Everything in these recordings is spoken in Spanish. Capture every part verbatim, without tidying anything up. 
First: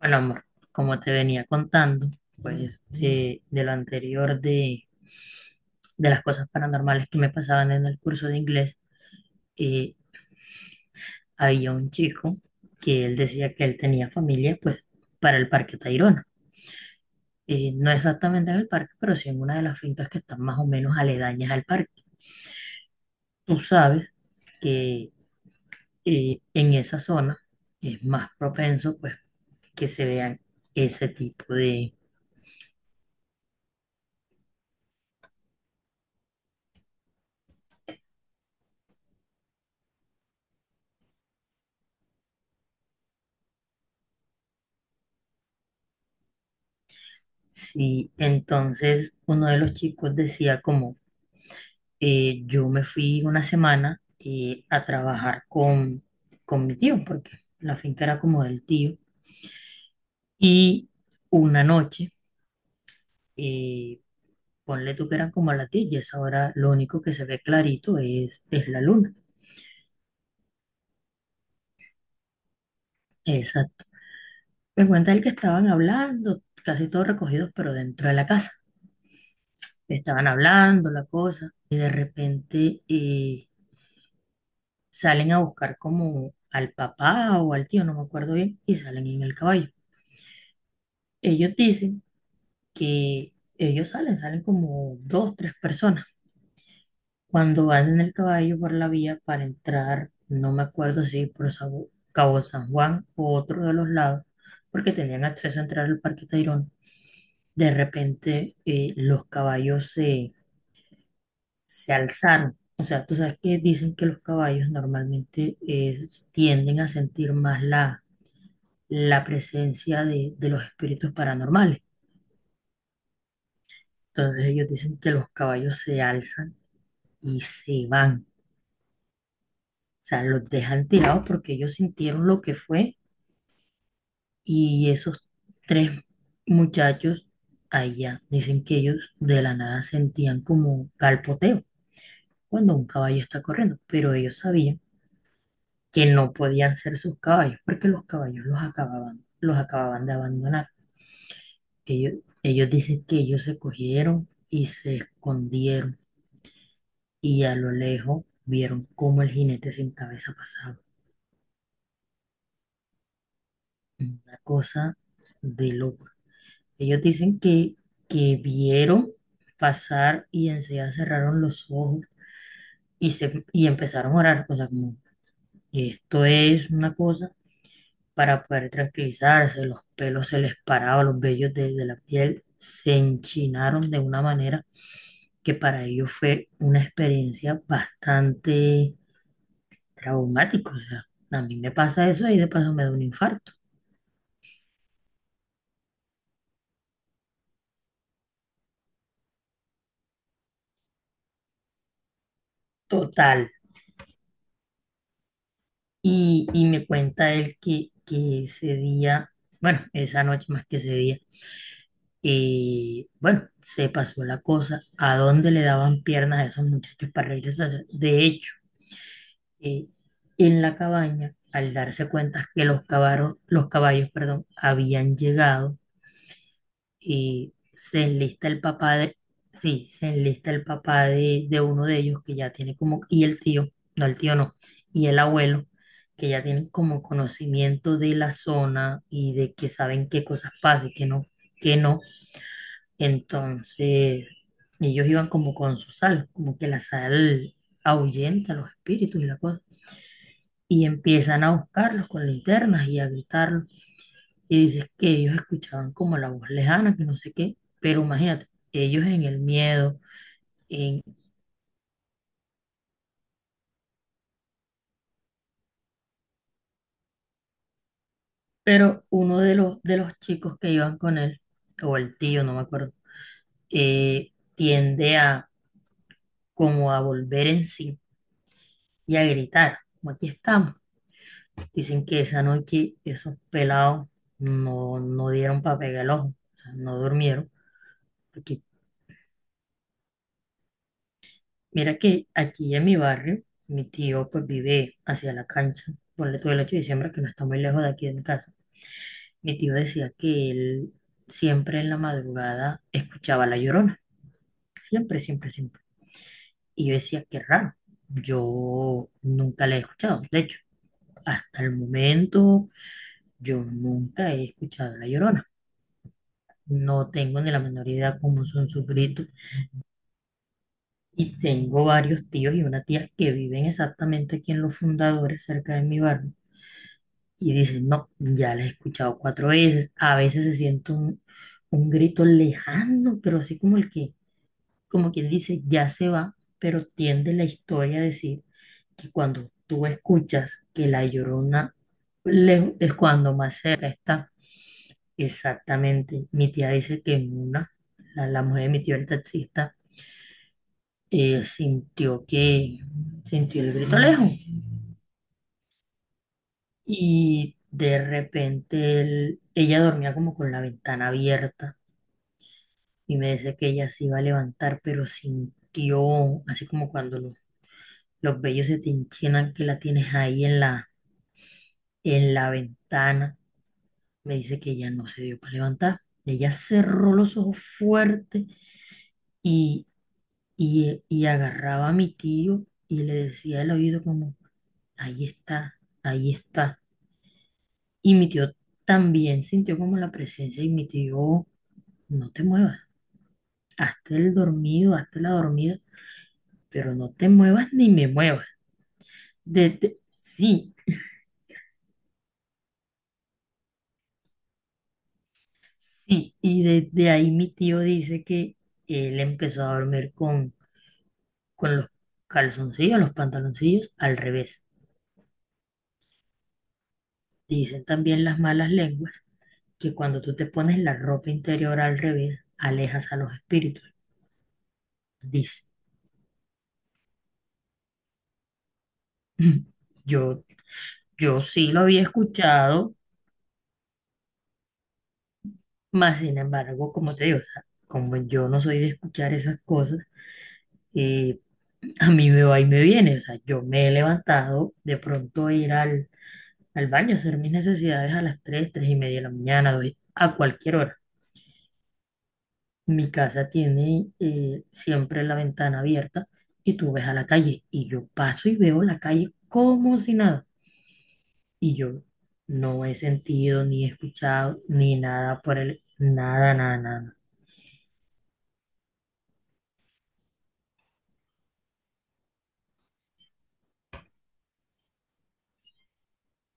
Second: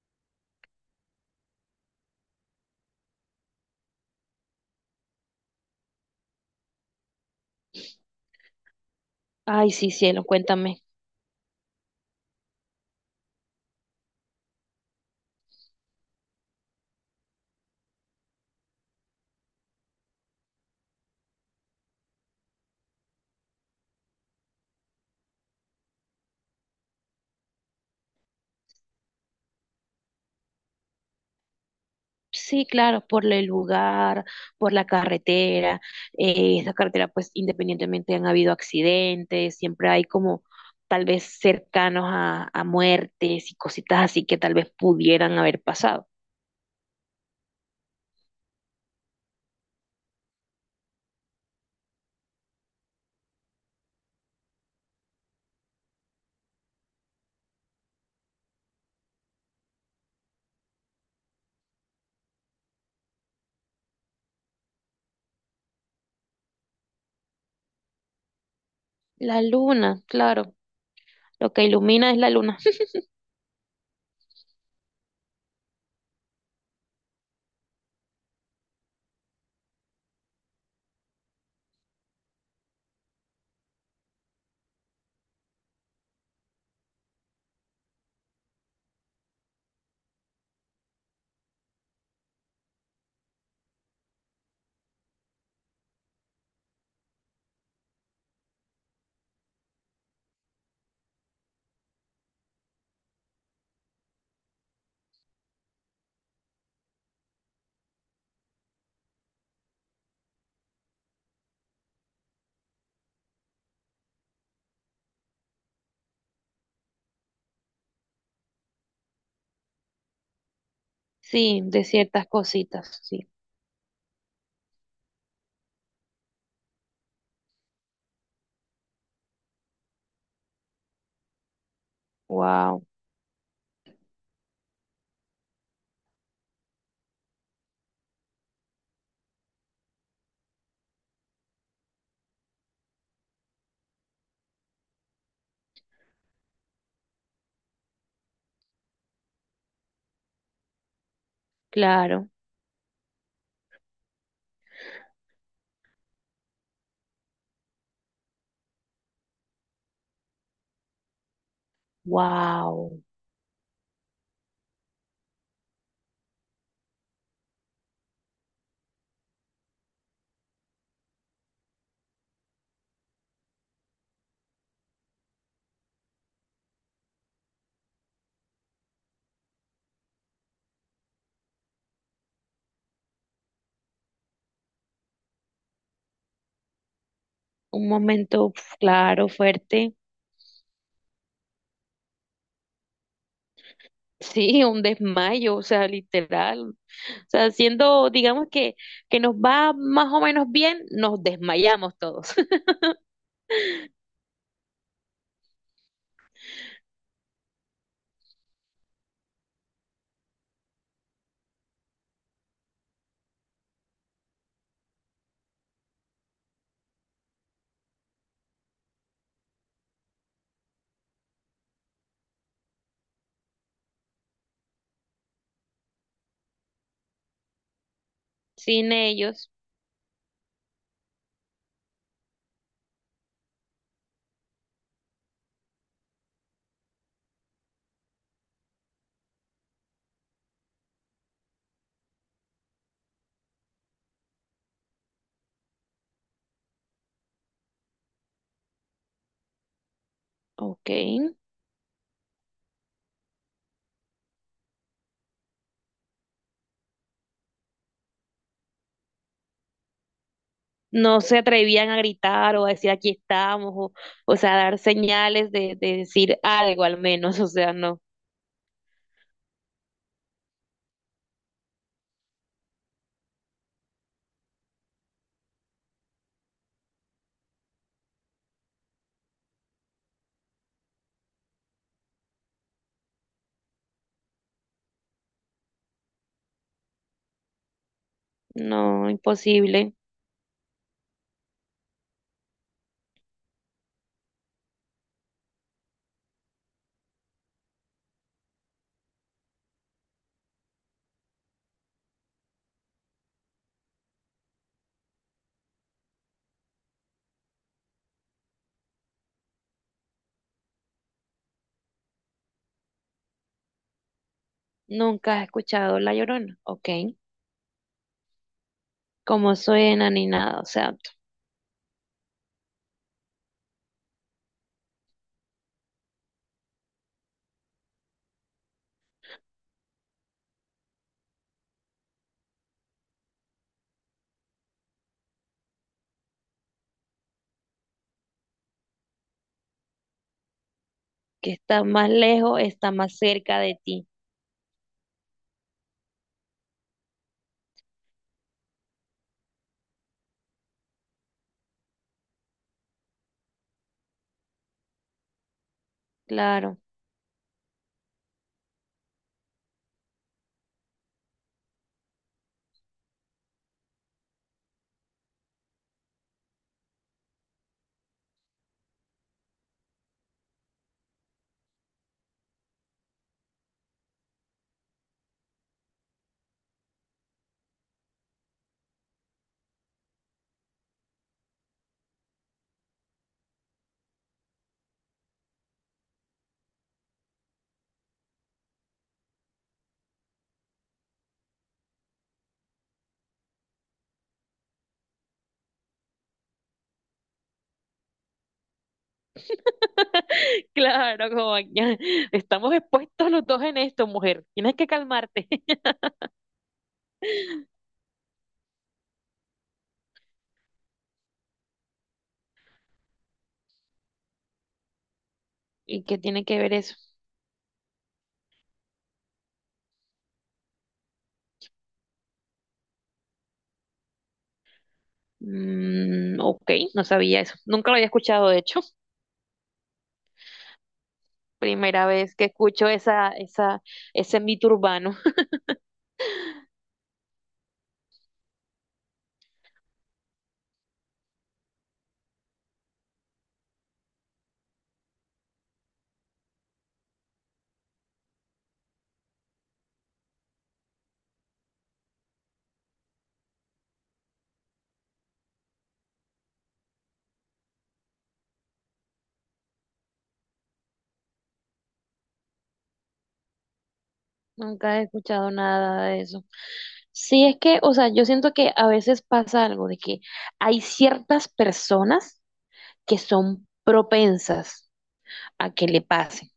Bueno, amor, como te venía contando, pues de, de lo anterior de, de las cosas paranormales que me pasaban en el curso de inglés, Ay, sí, eh, cielo, cuéntame. había un chico que él decía que él tenía familia, pues, para el Parque Tayrona. Eh, no exactamente en el parque, pero sí en una de las fincas que están más o menos aledañas al parque. Tú sabes que eh, en esa zona es más propenso, pues, que se vean ese tipo de... Sí, claro, por el lugar, por la carretera. Eh, esa carretera, pues independientemente han habido accidentes, siempre hay como tal vez cercanos a a muertes y cositas así que tal vez pudieran haber pasado. Sí, entonces uno de los chicos decía como eh, yo me fui una semana eh, a trabajar con, con mi tío, porque la finca era como del tío. Y una noche, eh, ponle tú que eran como a las diez y a esa hora lo único que se ve clarito es, es la luna. La luna, claro, lo que ilumina es la luna. Exacto. Me cuenta él que estaban hablando, casi todos recogidos, pero dentro de la casa. Estaban hablando la cosa, y de repente eh, salen a buscar como al papá o al tío, no me acuerdo bien, y salen en el caballo. Ellos dicen que ellos salen, salen como dos, tres personas. Cuando van en el caballo por la vía para entrar, no me acuerdo si por Sabu- Cabo San Juan o otro de los lados, porque tenían acceso a entrar al Parque Tayrona, de repente eh, los caballos se, se alzaron. O sea, tú sabes que dicen que los caballos normalmente eh, tienden a sentir más la, la presencia de, de los espíritus Sí, paranormales. de ciertas cositas, sí. Entonces ellos dicen que los caballos se alzan y se van. O sea, los dejan tirados porque ellos sintieron lo que Wow, fue y esos tres muchachos allá dicen que ellos de la nada sentían como galpoteo cuando un caballo está corriendo, pero ellos sabían que no podían ser sus caballos porque los caballos los acababan, los acababan de abandonar. Ellos, claro, ellos dicen que ellos se cogieron y se escondieron y a lo lejos vieron cómo el jinete sin cabeza pasaba. wow. Una cosa de loco. Ellos dicen que, que vieron pasar y enseguida cerraron los ojos y, se, y empezaron a orar, cosas como, esto es una cosa para poder tranquilizarse, los pelos se les paraban, los vellos de, de la piel se enchinaron de una manera que para ellos fue una experiencia Un momento, uf, bastante claro, fuerte. traumática. O sea, a mí me pasa eso y de paso me da un infarto. Sí, un desmayo, o sea, literal. O sea, siendo, digamos que, que nos va más o menos bien, nos desmayamos todos. Total. Y, y me cuenta él que, que ese día, bueno, esa noche más que ese día, eh, bueno, se pasó la cosa, a dónde le daban piernas a esos muchachos para regresarse. De hecho, eh, en la cabaña, al darse cuenta que los caballos, los caballos, perdón, habían llegado, y se enlista el Sin papá de, ellos, sí, se enlista el papá de, de uno de ellos que ya tiene como, y el tío, no el tío no, y el abuelo, que ya tienen como conocimiento de la zona y de que saben qué cosas pasan, y qué no, qué no. Entonces, ellos iban como con su sal, como que la sal ahuyenta los espíritus y la cosa. Y ok. empiezan a buscarlos con linternas y a gritarlos y dices que ellos escuchaban como la voz lejana, que no sé qué, pero imagínate, ellos en el miedo, en... No se atrevían a gritar o a decir aquí estamos, o, o sea, a dar señales de, de decir algo al menos, o sea, no, Pero uno de los, de los chicos que iban con él, o el tío, no me acuerdo, eh, tiende a como a volver en sí y a gritar, como aquí estamos. Dicen que esa noche esos pelados no, no dieron para pegar el ojo, o sea, no durmieron, porque no, imposible. mira que aquí en mi barrio, mi tío pues vive hacia la cancha, ponle todo el ocho de diciembre que no está muy lejos de aquí de mi casa. Mi tío decía que él siempre en la madrugada escuchaba La Llorona, siempre, siempre, siempre. Y yo decía, qué raro, yo nunca la he escuchado. De hecho, hasta el momento yo nunca he escuchado La Nunca has Llorona. escuchado La Llorona, ok. No tengo ni la menor idea cómo son sus gritos. Cómo suena ni nada, o sea, Y tengo varios tíos y una tía que viven exactamente aquí en Los Fundadores, cerca de mi barrio y dices, no, ya la he escuchado cuatro veces. A veces se siente un, un grito lejano, pero así como el que, como quien dice, ya se va, pero tiende la historia a decir que cuando tú escuchas que la que llorona está más lejos, lejos está es más cuando más cerca de cerca ti, está. Exactamente. Mi tía dice que en una, la, la mujer de mi tío, el taxista, eh, sintió que sintió el grito lejos. claro. Y de repente él- ella dormía como con la ventana abierta y me decía que ella se iba a levantar, pero sintió, así como cuando los, los vellos se te enchinan que la tienes ahí en la, en la ventana. Me dice que ella no se dio para levantar. Ella cerró los ojos fuerte y, y, y agarraba a mi tío y le decía al oído como, ahí está, ahí está. Y mi tío también sintió como la presencia y mi tío... No te muevas, hasta el dormido, hasta la dormida, pero no te muevas ni me muevas. Desde, sí, Claro, como ya estamos expuestos los dos en esto, mujer. Tienes que calmarte. sí. Y desde ahí mi tío dice que él empezó a dormir con, con los calzoncillos, los pantaloncillos al revés. ¿Y qué tiene que ver eso? Dicen también las malas lenguas que cuando tú te pones la ropa interior al revés, alejas a los espíritus. Dice, Mm, ok, no sabía eso. Nunca lo había escuchado, de hecho. yo, yo sí lo había Primera vez que escucho escuchado, esa, esa, ese mito urbano. mas sin embargo, como te digo, o sea, como yo no soy de escuchar esas cosas, eh, a mí me va y me viene, o sea, yo me he levantado de pronto a ir al, al baño a hacer mis necesidades a las tres tres y media de la mañana, doy- a cualquier hora. Mi casa tiene eh, siempre la ventana abierta y tú ves a la calle y yo paso y veo la calle como si nada. Y yo no he sentido ni he escuchado ni Nunca he nada escuchado por el... nada de eso. Nada, nada, nada, nada. Sí, es que, o sea, yo siento que a veces pasa algo de que hay ciertas personas que son propensas. a que le pase.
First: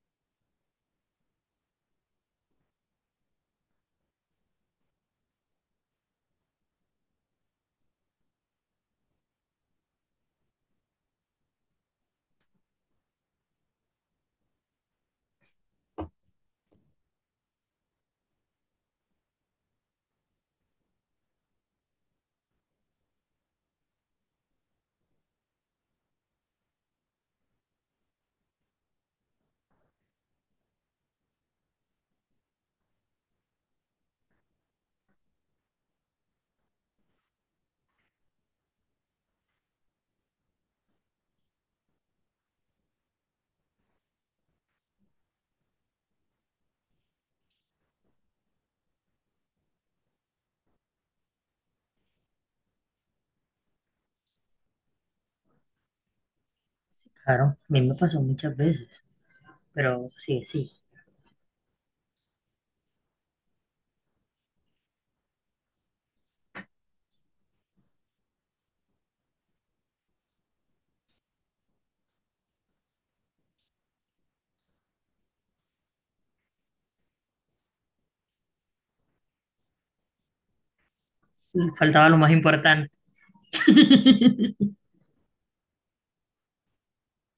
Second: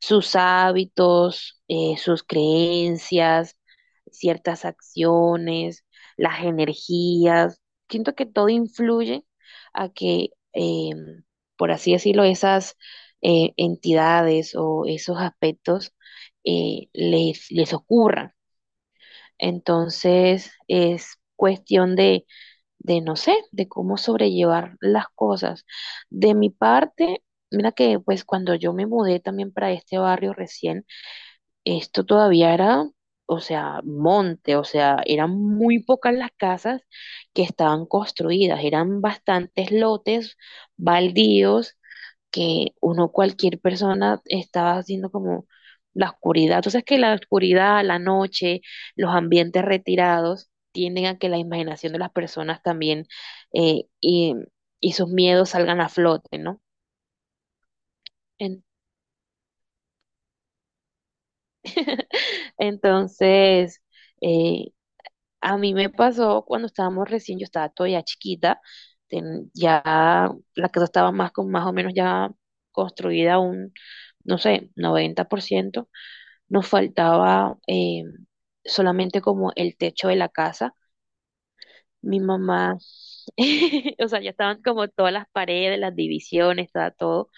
Sus hábitos, eh, sus creencias, ciertas acciones, las energías. Siento que todo influye a que, eh, por así decirlo, esas eh, entidades o esos aspectos eh, les, les ocurran. Entonces, es cuestión de de, no sé, de cómo sobrellevar las cosas. De mi parte, mira que pues cuando yo me mudé también para este barrio recién, esto todavía era, o sea, monte, o sea, eran muy pocas las casas que estaban construidas, eran bastantes lotes baldíos que uno, cualquier persona, estaba haciendo como la oscuridad. Entonces, que la oscuridad, la noche, los ambientes retirados tienden a que la imaginación de las personas también eh, y, y sus miedos salgan a flote, ¿no? Claro, a mí me pasó muchas En- veces, pero sí, sí. Entonces, eh, a mí me pasó cuando estábamos recién, yo estaba todavía chiquita, ten- ya la casa estaba más, con, más o menos ya construida un, no sé, noventa por ciento. Nos faltaba eh, solamente como el techo de la casa. Faltaba lo Mi más mamá, importante. o sea, ya estaban como todas las paredes, las divisiones, estaba todo.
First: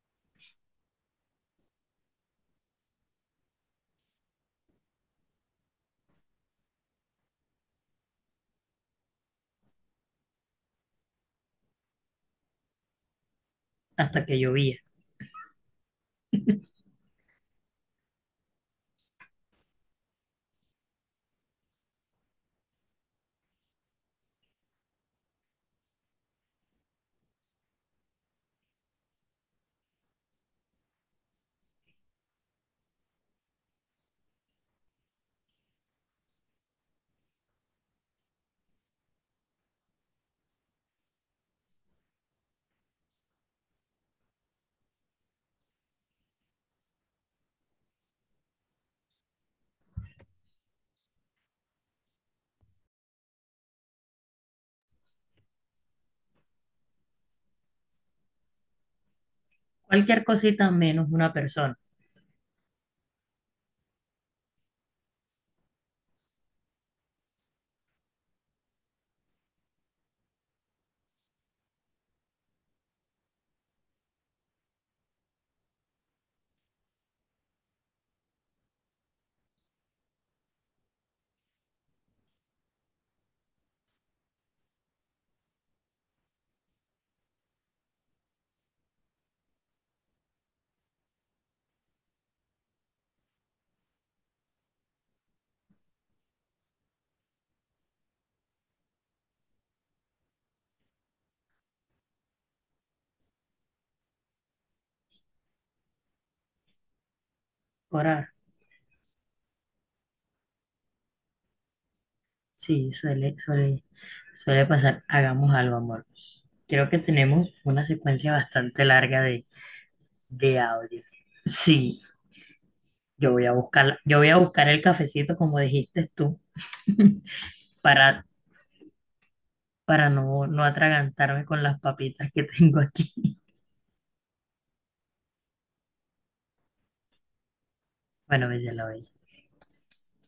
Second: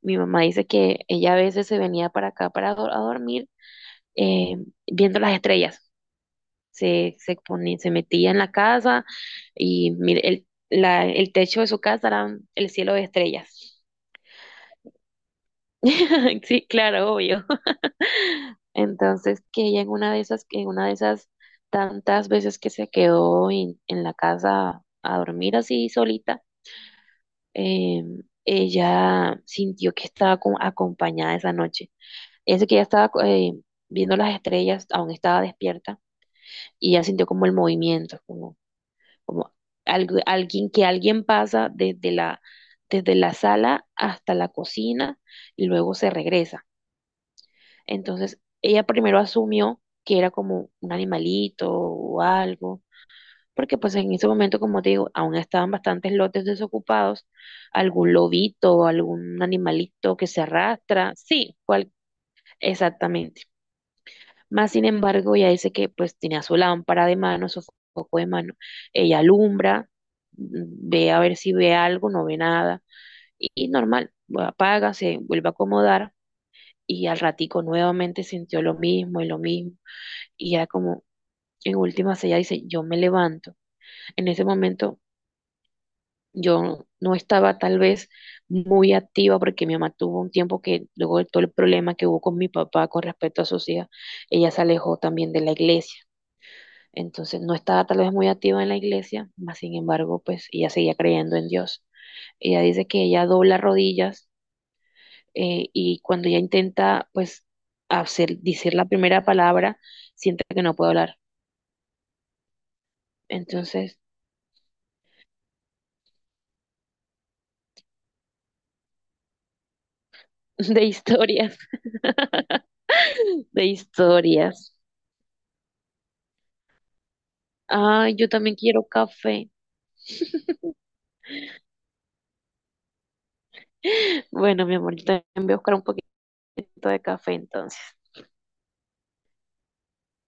Mi mamá dice que ella a veces se venía para acá para do- a dormir eh, viendo las estrellas. Se, se ponía, se metía en la casa y mire, el, la, el techo de su casa era el cielo de estrellas. Hasta que llovía. Sí, claro, obvio. Entonces, que ella en una de esas, en una de esas tantas veces que se quedó en, en la casa a dormir así solita, eh, ella sintió que estaba co- acompañada esa noche. Eso que ella estaba eh, viendo las estrellas, aún estaba despierta, y ella sintió como el movimiento, como, como, algo, alguien, que alguien pasa desde la, desde la sala hasta la cocina y luego se regresa. Entonces, ella primero asumió que era como un animalito o algo, porque pues en ese momento, como te digo, aún estaban bastantes lotes desocupados, algún lobito, algún animalito Cualquier que se cosita menos arrastra, una sí, persona. cual, exactamente. Más sin embargo, ella dice que pues tenía su lámpara de mano, su foco de mano, ella alumbra, ve a ver si ve algo, no ve nada, y, y normal, apaga, se vuelve a acomodar. Y al ratico nuevamente sintió lo mismo y lo mismo y ya como en últimas ella dice, yo me levanto. En ese momento yo no estaba tal vez muy activa porque mi mamá tuvo un tiempo que luego de todo el problema que hubo con mi papá con respecto a sus hijas, ella se alejó también de la iglesia. Entonces no estaba tal vez muy activa en la iglesia, mas sin embargo, pues ella seguía creyendo en Dios. Ella dice que ella dobla rodillas eh, y cuando ella intenta pues Orar. hacer, decir la primera palabra, siente que no puede hablar. Sí, suele, suele, Entonces suele pasar. Hagamos algo, amor. Creo que tenemos una secuencia bastante larga de, de de audio. historias, Sí, yo voy a de buscar, yo voy a buscar historias. el cafecito, como dijiste tú, Ah, para, yo también quiero café. para no, no atragantarme con las papitas que tengo aquí. Bueno, mi amor, yo también voy a buscar un poquito de café entonces. Bueno, bella la bella.